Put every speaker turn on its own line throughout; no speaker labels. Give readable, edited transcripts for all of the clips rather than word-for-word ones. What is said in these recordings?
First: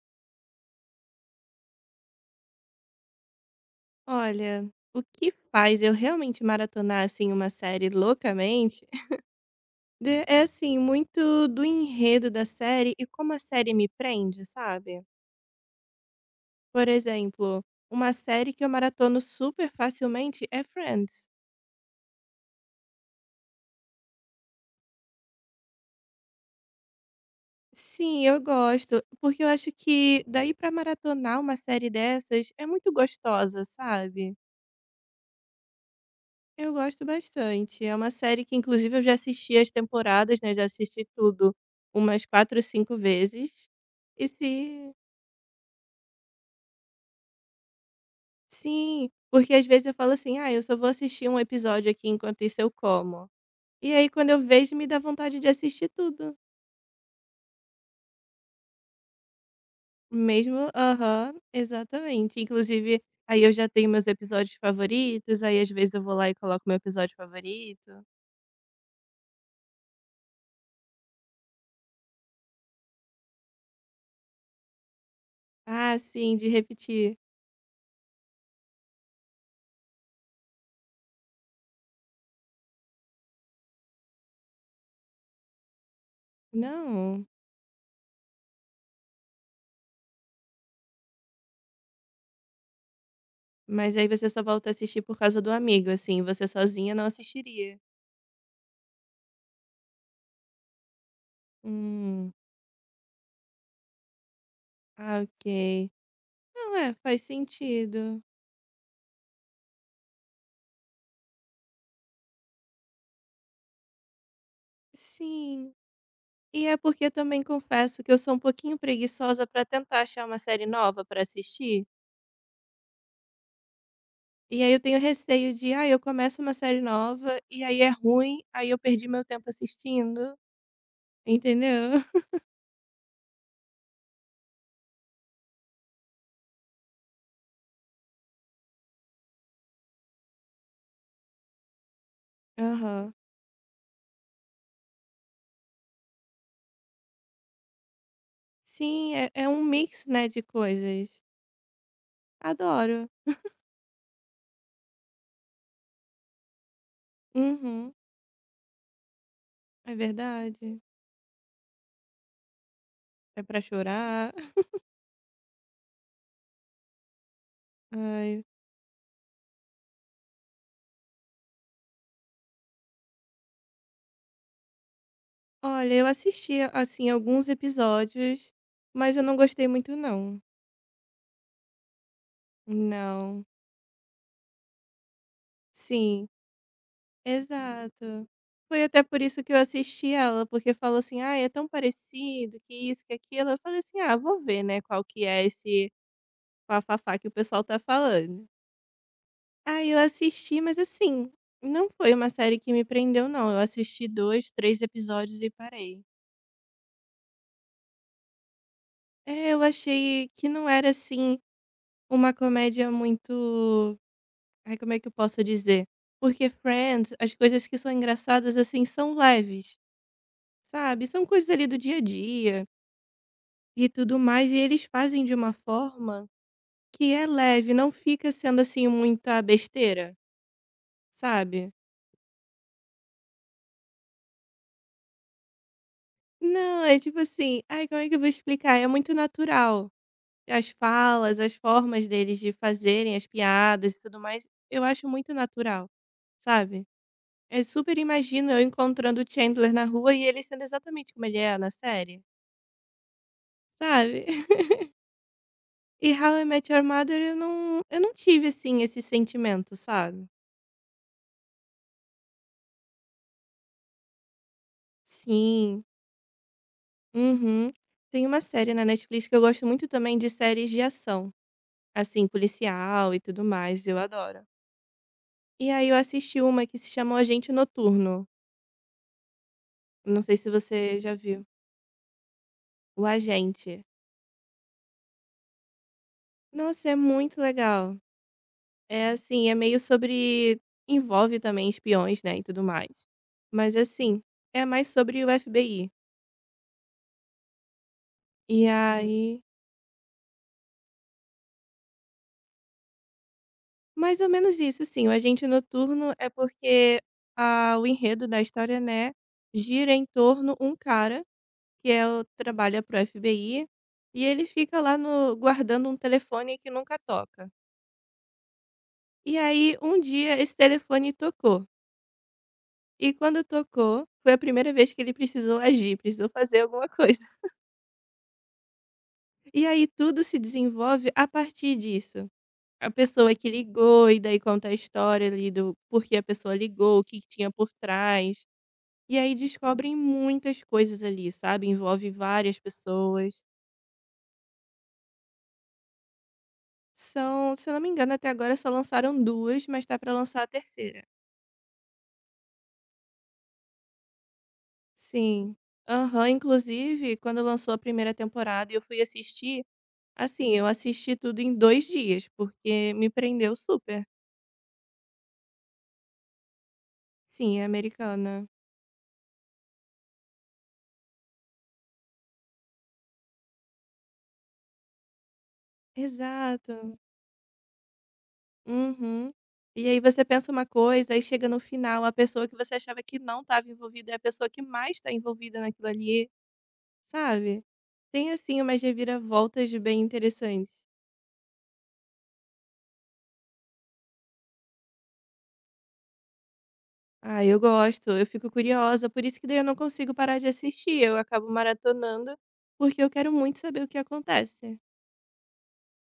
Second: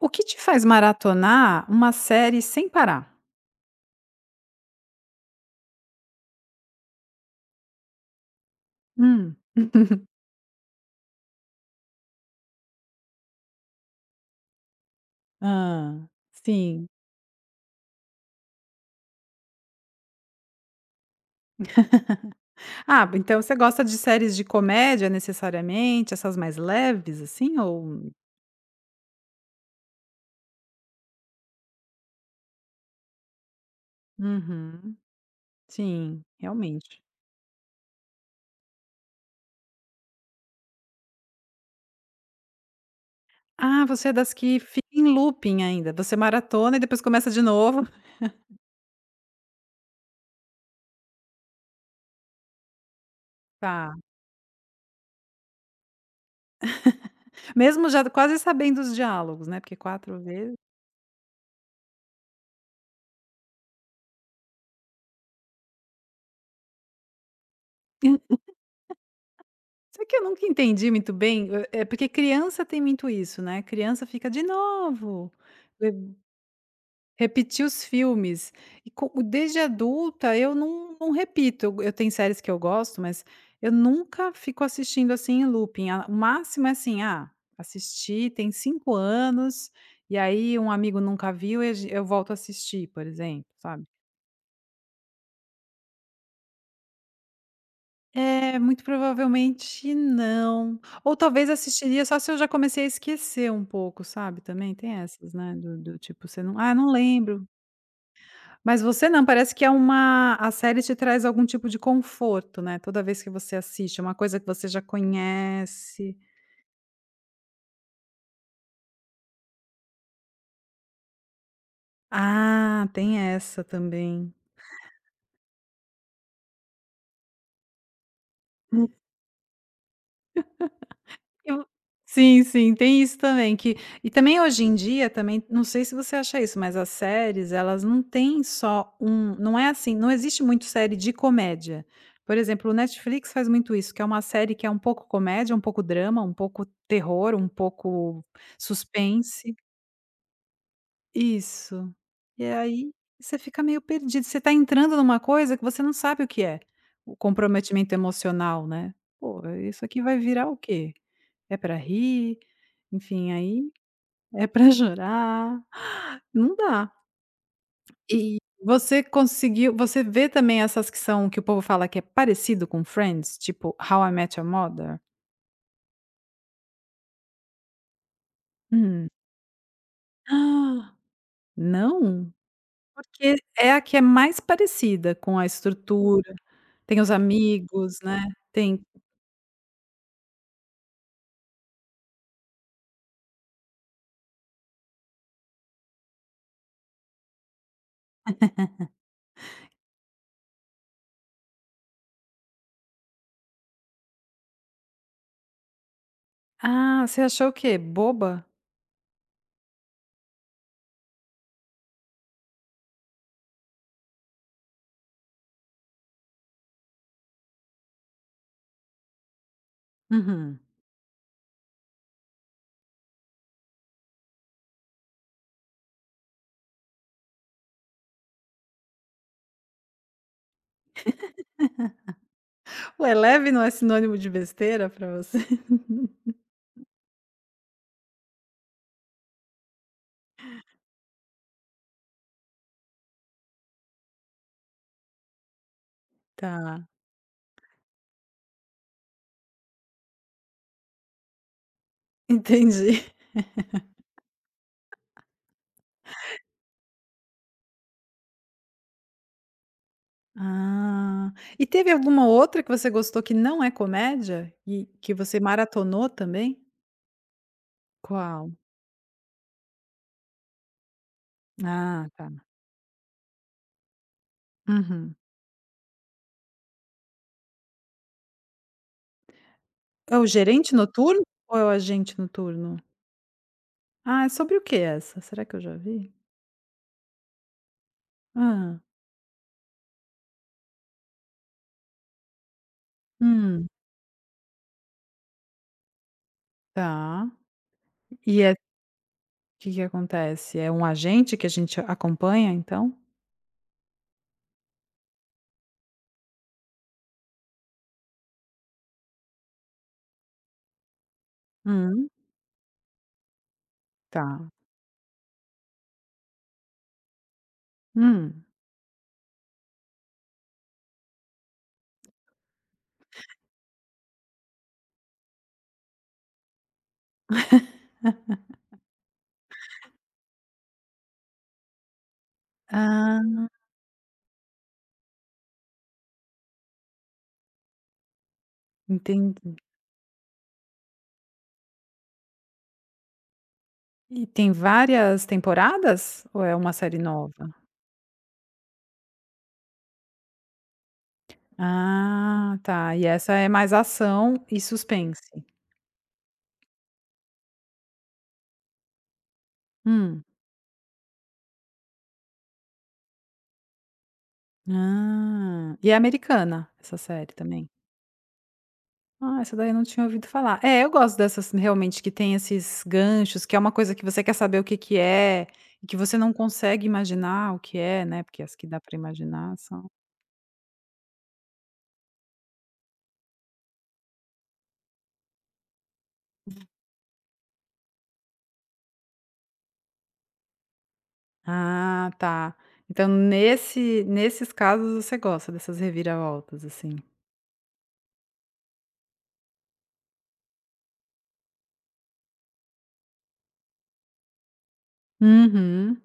O que te faz maratonar uma série sem parar?
Olha, o que faz eu realmente maratonar, assim, uma série loucamente,
Hum.
de é, assim, muito do enredo da série e como a série me prende, sabe.
Hã,
Por
sim.
exemplo, uma série que eu maratono super facilmente é Friends.
Ah, então você gosta de séries de comédia necessariamente, essas mais leves assim, ou...
Sim, eu gosto, porque eu acho que daí pra maratonar uma série dessas é muito gostosa, sabe.
Uhum. Sim,
Eu
realmente.
gosto bastante. É uma série que, inclusive, eu já assisti as temporadas, né? Já assisti tudo umas 4, 5 vezes.
Ah, você é
E
das que fica
se.
em looping ainda? Você maratona e depois começa de novo?
Sim, porque às vezes eu falo assim, ah, eu só vou assistir um episódio aqui enquanto isso eu como. E
Tá.
aí, quando eu vejo, me dá vontade de assistir tudo.
Mesmo já quase sabendo os diálogos, né, porque 4 vezes...
Mesmo, aham, exatamente. Inclusive, aí eu já tenho meus episódios favoritos, aí às vezes eu vou lá e coloco meu episódio favorito.
Só que eu nunca entendi muito bem, é porque criança tem muito isso, né, criança fica: "De novo".
Ah, sim, de repetir.
Repetir os filmes. E co Desde adulta eu não repito, eu tenho séries que eu gosto, mas eu nunca fico assistindo, assim, em looping. A o máximo é assim:
Não.
ah, assisti tem 5 anos, e aí um amigo nunca viu e a gen eu volto a assistir, por exemplo, sabe.
Mas aí você só volta a assistir por causa do amigo, assim, você sozinha não assistiria?
É, muito provavelmente não. Ou talvez assistiria só
Hum,
se eu já comecei a esquecer um pouco, sabe? Também tem
ah,
essas, né, do
ok.
do tipo você não: "Ah,
Não,
não
é, faz
lembro".
sentido.
Mas você não, parece que é uma a série te traz algum tipo de conforto, né, toda vez que você assiste, é uma coisa que você já
Sim.
conhece.
E é porque também confesso que eu sou um pouquinho preguiçosa pra tentar achar uma série nova pra assistir.
Ah, tem essa também.
E aí eu tenho receio de, ah, eu começo uma série nova e aí é ruim, aí eu
Hum.
perdi meu tempo assistindo,
eu
entendeu?
Sim, sim, tem isso também que... E também hoje em dia também, não sei se você acha isso, mas as séries, elas não têm só um... Não é assim, não existe muito série de comédia. Por exemplo, o
Aham.
Netflix faz muito isso, que é uma série que é um pouco comédia, um pouco drama, um pouco terror, um pouco
Sim, é, é
suspense.
um mix, né, de coisas.
Isso. E aí
Adoro.
você fica meio perdido, você está entrando numa coisa que você não sabe o que é, o
Uhum,
comprometimento emocional, né. "Pô, isso
é
aqui vai virar o
verdade.
quê? É para rir? Enfim,
É pra
aí
chorar.
é para chorar", não dá. E
Ai,
você vê também essas que são... Que o povo fala que é parecido com Friends, tipo How I Met Your Mother?
olha, eu assisti, assim, alguns episódios,
Hum.
mas eu não gostei muito não.
Ah. Não? Porque
Não.
é a que é mais parecida com a
Sim,
estrutura, tem os amigos, né,
exato.
tem...
Foi até por isso que eu assisti ela, porque falou assim: ah é tão parecido, que isso, que aquilo". Eu falei assim: "Ah, vou ver, né, qual que é esse bafafá que o pessoal tá falando". Aí eu assisti, mas assim, não foi uma série que me prendeu não, eu assisti 2 3 episódios e parei.
Ah, você achou o quê? Boba?
É, eu achei que não era, assim, uma comédia muito. Ai, como é que eu posso dizer? Porque Friends, as coisas que são engraçadas, assim, são leves,
Uhum.
sabe? São coisas ali do dia a dia e tudo mais, e eles fazem de uma forma que é leve, não fica sendo, assim, muita besteira, sabe?
Ué, leve não é sinônimo de besteira pra você?
Não, é tipo assim, ai, como é que eu vou explicar? É muito natural. As falas, as formas deles de fazerem as piadas e tudo mais, eu acho muito natural, sabe?
Tá,
Eu super imagino eu encontrando o Chandler na rua e ele sendo exatamente como ele é na série.
entendi.
Sabe? E How I Met Your Mother eu não tive, assim, esse sentimento, sabe?
Ah, e teve alguma outra que você gostou que não é comédia e que você
Sim.
maratonou também?
Uhum. Tem uma
Qual?
série na Netflix que eu gosto muito também de séries de ação,
Ah,
assim,
tá.
policial e tudo mais, eu adoro.
Uhum.
E aí eu assisti uma que se chama O Agente Noturno.
É
Não
o
sei se
Gerente
você já
Noturno
viu.
ou é o Agente Noturno?
O Agente.
Ah, é sobre o que essa? Será que eu já vi?
Nossa, é muito legal.
Ah.
É assim, é meio sobre envolve também espiões, né, e tudo mais.
Hum,
Mas assim, é mais sobre o FBI.
tá. E é
E
o
aí
Que que acontece? É um agente que a gente acompanha, então?
mais ou menos isso, sim. O Agente Noturno é porque a o enredo da história, né, gira em torno um cara que é
Hum.
o trabalha para o FBI e ele
Tá.
fica lá no guardando um telefone que nunca toca.
Hum.
E aí, um dia, esse telefone tocou. E quando tocou, foi a primeira vez que ele precisou agir, precisou fazer alguma coisa. E aí, tudo se desenvolve a partir disso. A pessoa
Ah.
que ligou, e daí conta a história ali do por que a pessoa ligou, o que que tinha por trás. E aí
Entendi.
descobrem muitas coisas ali, sabe, envolve várias pessoas.
E tem várias temporadas ou é uma série nova?
São, se eu não me engano, até agora só lançaram 2, mas tá pra lançar a terceira.
Ah, tá. E essa é mais ação e suspense.
Sim. Aham, inclusive quando lançou a primeira temporada e eu fui assistir,
Hum.
assim, eu assisti tudo em 2 dias, porque me prendeu super.
Ah. E é americana essa série
Sim, é
também?
americana.
Ah, essa daí eu não tinha ouvido falar. É, eu gosto dessas realmente que tem esses ganchos, que é uma coisa que você quer saber o que que é, e que você não consegue
Exato.
imaginar o que é, né, porque as que dá para
Uhum.
imaginar são...
E aí você pensa uma coisa, aí chega no final, a pessoa que você achava que não estava envolvida é a pessoa que mais está envolvida naquilo ali. Sabe? Tem, assim, umas reviravoltas bem interessantes.
Ah, tá. Então nesses casos você gosta dessas reviravoltas, assim.
Ah, eu gosto, eu fico curiosa, por isso que daí eu não consigo parar de assistir, eu acabo maratonando, porque eu quero muito saber o que acontece.
Uhum.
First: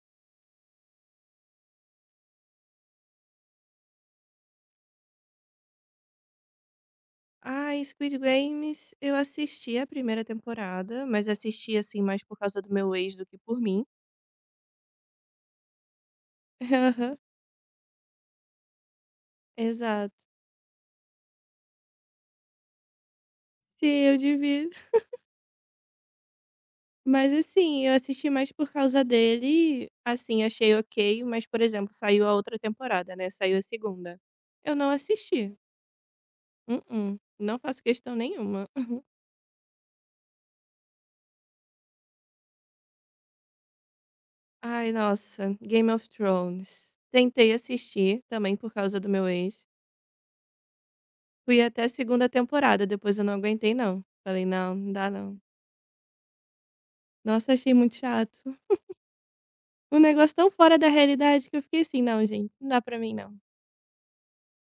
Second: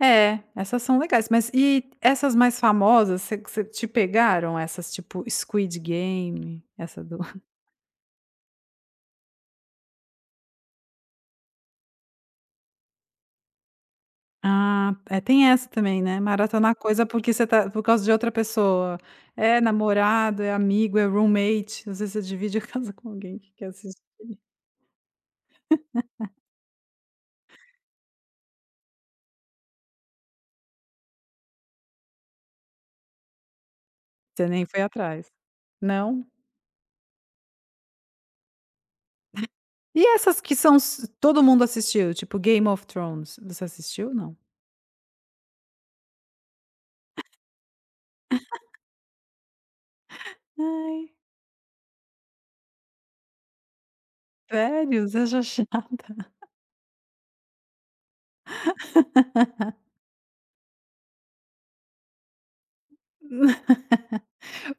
É, essas são legais, mas e essas mais famosas, você te pegaram? Essas tipo Squid Game, essa do...
Ah, Squid Games, eu assisti a primeira temporada, mas assisti, assim, mais por causa do meu ex do que por mim.
Ah, é, tem essa também, né, maratonar coisa
Aham,
porque você tá por causa de outra pessoa. É
exato.
namorado, é amigo, é roommate, às vezes você divide a casa com alguém que quer
Sim,
assistir,
eu divido. Mas, assim, eu assisti mais por causa dele, assim, achei ok, mas, por exemplo, saiu a outra temporada, né? Saiu a segunda.
você nem
Eu
foi
não
atrás.
assisti.
Não?
Mm-mm, não faço questão nenhuma.
E essas que são... s todo mundo assistiu, tipo Game of Thrones, você assistiu ou não?
Ai, nossa, Game of Thrones. Tentei assistir também por causa do meu ex.
Ai,
Fui até a segunda temporada, depois eu não aguentei não. Falei: "Não, não
sério?
dá não".
Você chata?
Nossa, achei muito chato. Um negócio tão fora da realidade que eu fiquei assim: "Não, gente, não dá pra mim não".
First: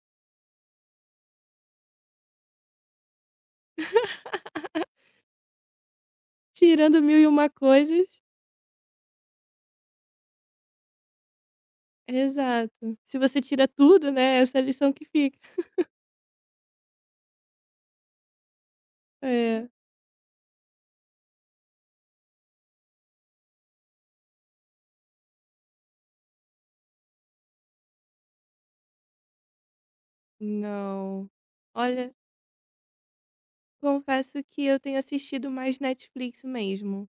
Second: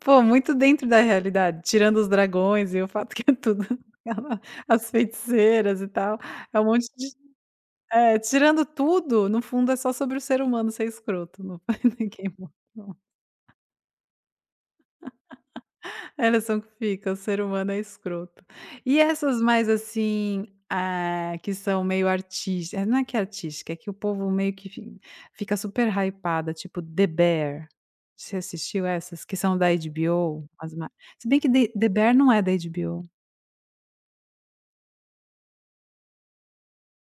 Pô, muito dentro da realidade, tirando os dragões e o fato que é tudo, as feiticeiras e tal, é um monte
Tirando
de...
mil e uma coisas.
É, tirando tudo, no fundo é só sobre o ser humano ser escroto, não foi ninguém bom não.
Exato. Se você tira tudo, né, essa é a lição que fica.
É a lição que fica, o ser humano é escroto. E essas
É.
mais assim, ah, que são meio artis não é que é artística, é que o povo meio que fi fica super hypada, tipo The Bear. Você assistiu essas que são da HBO? As ma Se
Não.
bem que The
Olha,
Bear não é da HBO.
confesso que eu tenho assistido mais Netflix mesmo.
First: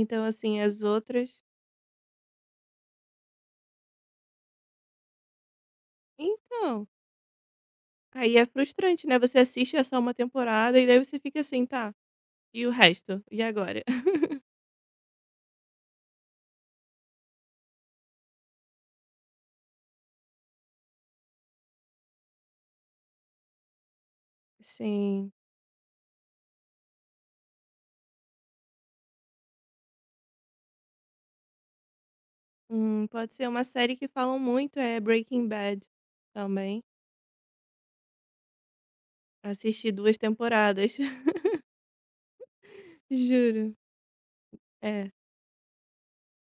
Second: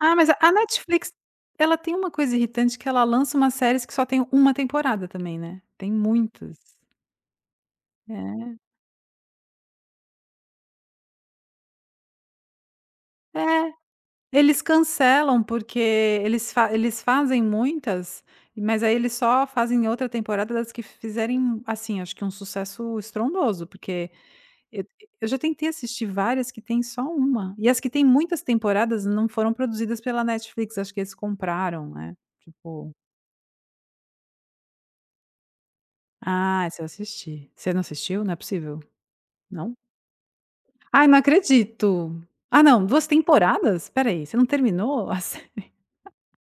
Ah, mas a
assim, as
Netflix,
outras,
ela tem uma coisa irritante, que ela lança umas séries que só tem uma temporada também, né, tem muitas.
então, aí é
É.
frustrante, né, você assiste a só uma temporada e daí você fica assim: "Tá, e o resto? E
É,
agora?"
eles cancelam, porque eles fazem muitas, mas aí eles só fazem outra temporada das que fizerem, assim, acho que um sucesso estrondoso, porque eu eu
Sim.
já tentei assistir várias que tem só uma, e as que tem muitas temporadas não foram produzidas pela Netflix, acho que eles compraram, né, tipo...
Pode ser uma série que falam muito, é Breaking Bad,
Ah,
também.
essa eu assisti. Você não assistiu? Não é possível, não?
Assisti 2 temporadas,
Ai, não acredito. Ah, não, 2
juro.
temporadas? Peraí, você não terminou?
É.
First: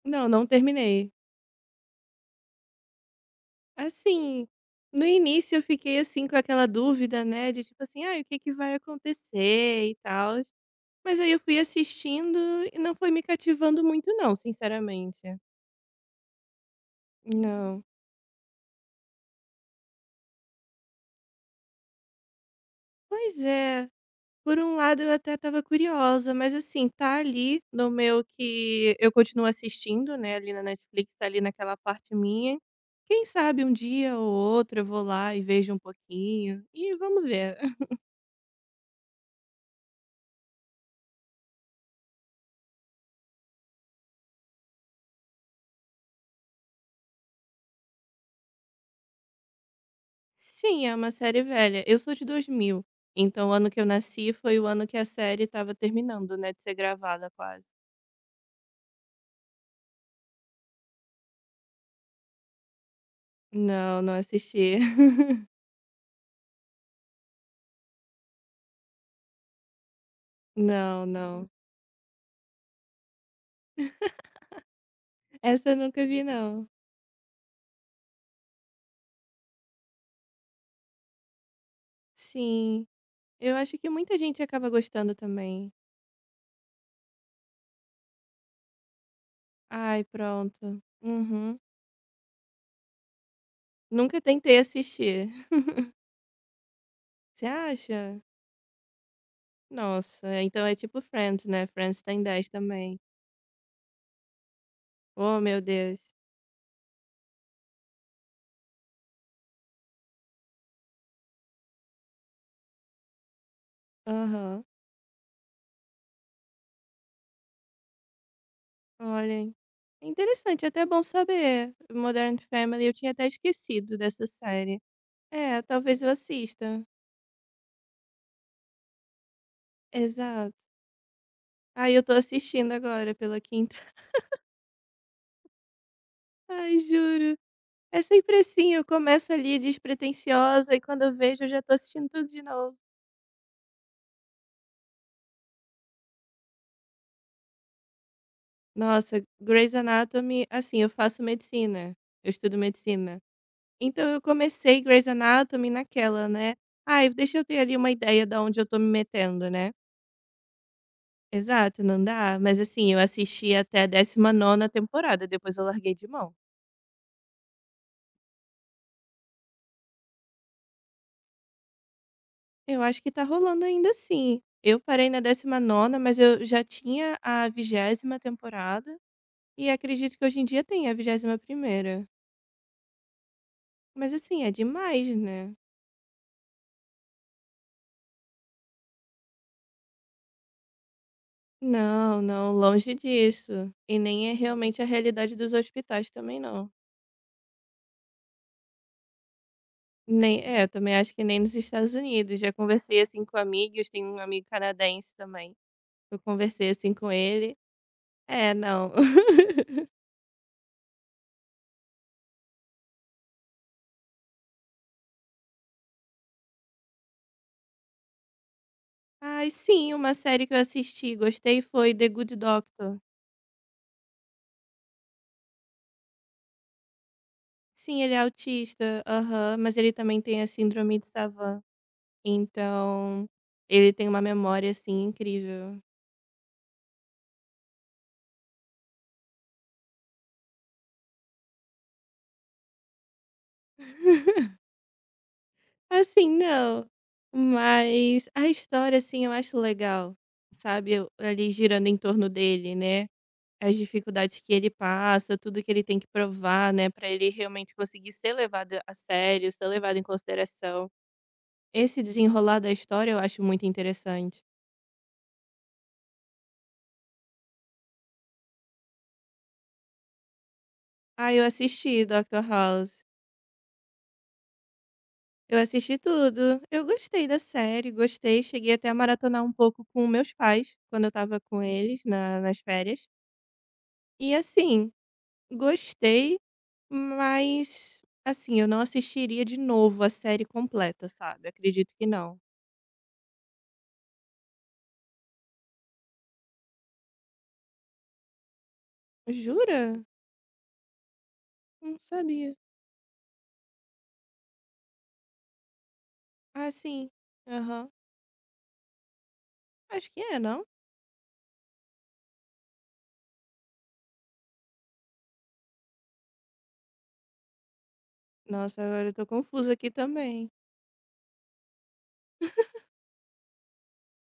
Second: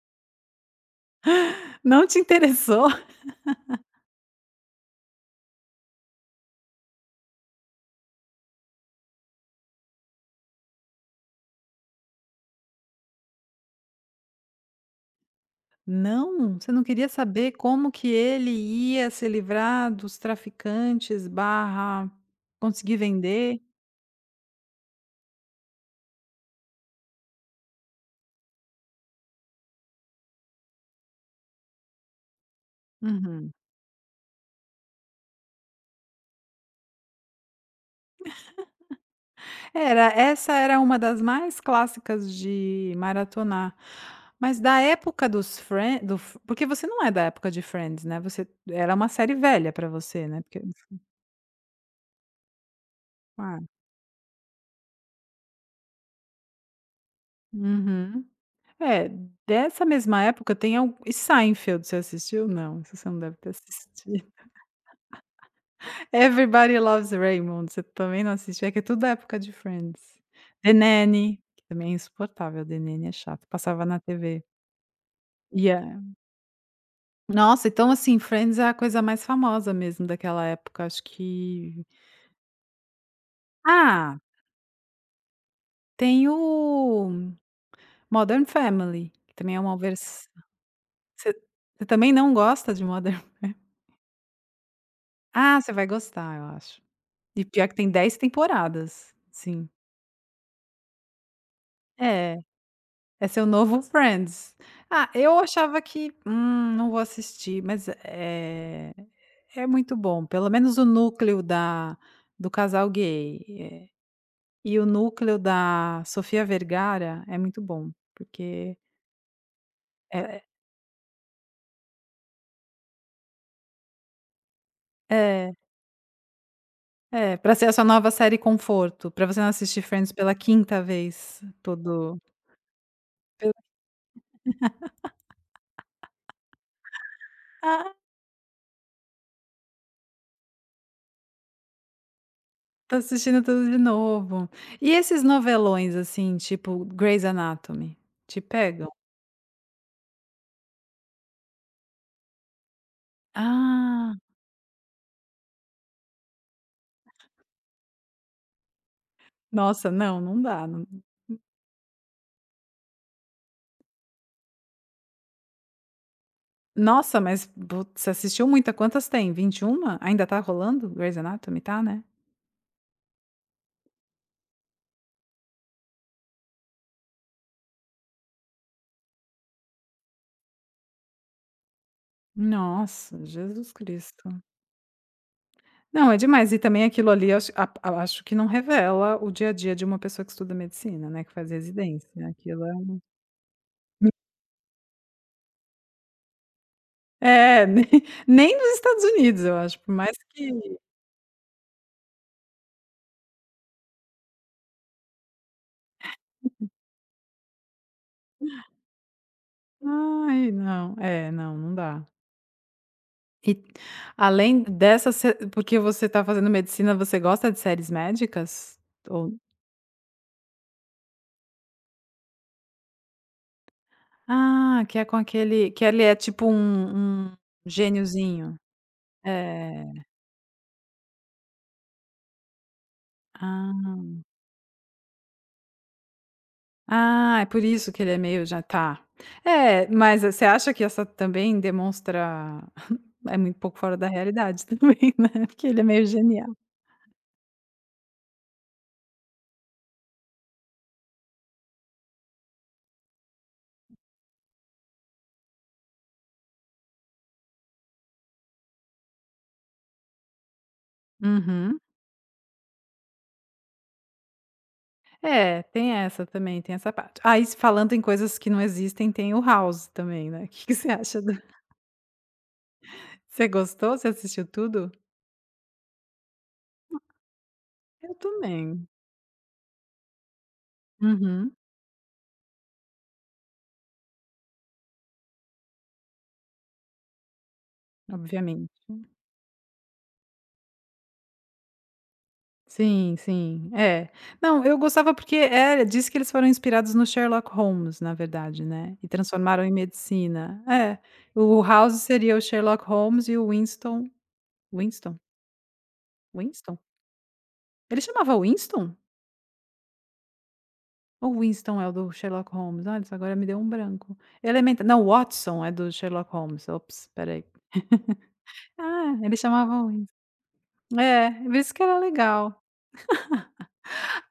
Não, não terminei.
Não te interessou?
Assim, no início eu fiquei, assim, com aquela dúvida, né, de tipo assim: "Ai, o que que vai acontecer e tal". Mas aí eu fui assistindo e não foi me cativando muito não, sinceramente.
Não? Você não queria saber
Não.
como que ele ia se livrar dos traficantes, barra conseguir
Pois
vender?
é, por um lado eu até estava curiosa, mas assim, tá ali no meu que eu continuo assistindo, né, ali na Netflix, tá ali naquela parte minha. Quem
Uhum.
sabe um dia ou outro eu vou lá e vejo um pouquinho e vamos ver.
Era uma das mais clássicas de maratonar. Mas da época dos Friends, do F porque você não é da época de Friends, né, você era uma série velha para você, né, porque...
Sim, é uma série velha. Eu sou de 2000. Então o
Ah,
ano que eu nasci foi o ano que a série estava terminando, né, de ser gravada quase.
uhum. É, dessa mesma época tem algu e Seinfeld, você assistiu? Não, isso você não deve ter
Não, não
assistido.
assisti.
Everybody Loves Raymond, você também não assistia? É que é tudo da época de Friends. The
Não,
Nanny,
não.
que também é insuportável, The Nanny é chato, passava na TV. E
Essa eu
é
nunca vi, não.
Nossa, então, assim, Friends é a coisa mais famosa mesmo daquela época, acho que...
Sim. Eu acho que muita
Ah,
gente acaba gostando também.
tem o Modern Family, que também é uma
Ai,
versão.
pronto.
você
Uhum.
você também não gosta de Modern Family?
Nunca tentei assistir.
Ah, você vai gostar, eu acho. E
Você
pior que tem 10
acha?
temporadas, sim.
Nossa, então é tipo Friends, né? Friends tem
É.
10 também.
É seu novo Friends. Ah, eu
Oh, meu
achava
Deus.
que, não vou assistir, mas é muito bom, pelo menos o núcleo da do casal gay,
Aham.
e o núcleo da Sofia Vergara é muito bom, porque
Olhem.
é
Interessante, até bom saber. Modern Family, eu tinha até esquecido dessa série.
é,
É, talvez eu assista.
é pra ser a sua nova série conforto, para você não assistir Friends pela
Exato.
quinta vez
Ai, eu tô
todo...
assistindo agora pela
pela
quinta. Ai, juro.
ah,
É sempre assim, eu começo ali despretensiosa e quando eu vejo eu já tô assistindo tudo de novo.
tá assistindo tudo de novo. E esses novelões, assim, tipo Grey's Anatomy, te pegam?
Nossa, Grey's Anatomy, assim, eu faço medicina, eu estudo medicina. Então
Ah.
eu comecei Grey's Anatomy naquela, né? Ai, deixa eu ter ali uma ideia de onde eu tô me metendo, né?
Nossa, dá, não
Exato, não dá. Mas assim, eu assisti até a 19ª temporada, depois eu larguei de mão.
nossa, mas vo você assistiu muita, quantas tem? 21? Ainda tá rolando Grey's Anatomy? Tá, né?
Eu acho que tá rolando ainda assim. Eu parei na 19ª, mas eu já tinha a 20ª temporada. E acredito que hoje em dia tem a 21ª.
Nossa, Jesus
Mas
Cristo.
assim, é demais, né.
Não, é demais, e também aquilo ali eu acho a acho que não revela o dia a dia de uma pessoa que estuda medicina, né, que faz residência,
Não, não,
aquilo
longe
é...
disso. E nem é realmente a realidade dos hospitais também não.
É, nem nos Estados Unidos eu acho, por mais
Nem
que...
é, também acho que nem nos Estados Unidos. Já conversei, assim, com amigos, tem um amigo canadense também, eu conversei, assim, com ele. É, não.
Ai, não, é, não, não dá. E além dessa, se porque você tá fazendo medicina, você gosta de séries médicas? Ou...
Ai, sim, uma série que eu assisti e gostei foi The Good Doctor.
Ah, que é com aquele que ele é tipo um
Sim, ele é
gêniozinho.
autista. Aham, mas
É.
ele também tem a síndrome de Savant. Então, ele tem
Ah.
uma memória, assim, incrível.
Ah, é por isso que ele é meio já tá. É, mas você acha que essa também demonstra... É muito pouco fora da realidade também, né, porque ele é meio
Assim,
genial.
não, mas a história, assim, eu acho legal, sabe, eu ali girando em torno dele, né, as dificuldades que ele passa, tudo que ele tem que provar, né, pra ele realmente conseguir ser levado a sério, ser levado em consideração.
Uhum.
Esse desenrolar da história eu acho muito interessante.
É, tem essa também, tem essa parte. Aí, se falando em coisas que não existem, tem o House também, né. O Que que você acha?
Ah, eu assisti Doctor House.
Você gostou? Você assistiu tudo?
Eu assisti tudo. Eu gostei da série,
Eu
gostei. Cheguei
também.
até a maratonar um pouco com meus pais, quando eu estava
Uhum,
com eles na- nas férias. E assim, gostei, mas assim, eu não
obviamente.
assistiria de novo a série completa, sabe? Acredito que não.
Sim, sim. É. Não, eu gostava porque é diz que eles foram inspirados no Sherlock Holmes, na verdade, né, e transformaram em
Jura?
medicina. É, o
Não
House seria o
sabia.
Sherlock Holmes e o Winston. Winston?
Ah,
Winston?
sim. Aham.
Ele chamava Winston?
Acho que é, não?
Ou Winston é o do Sherlock Holmes? Olha, isso agora me deu um branco. Elementa não, Watson é do Sherlock Holmes. Ops, peraí.
Nossa, agora eu
Ah,
tô
ele
confusa
chamava
aqui
Winston.
também.
É, por isso que era legal.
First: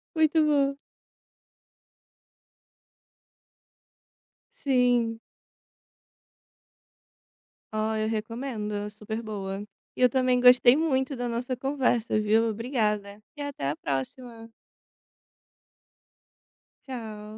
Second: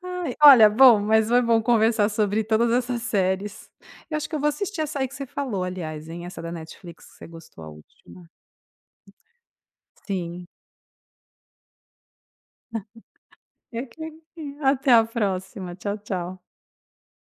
Ai,
Muito
olha,
bom.
bom, mas foi bom conversar sobre todas essas séries. Eu acho que eu vou assistir essa aí que
Sim.
você falou, aliás, hein, essa da Netflix que você gostou, a
Ó, eu
última.
recomendo, é super boa. E eu também
Sim.
gostei muito da nossa conversa, viu? Obrigada. E até a
Eu que-
próxima.
Até a próxima. Tchau, tchau.
Tchau.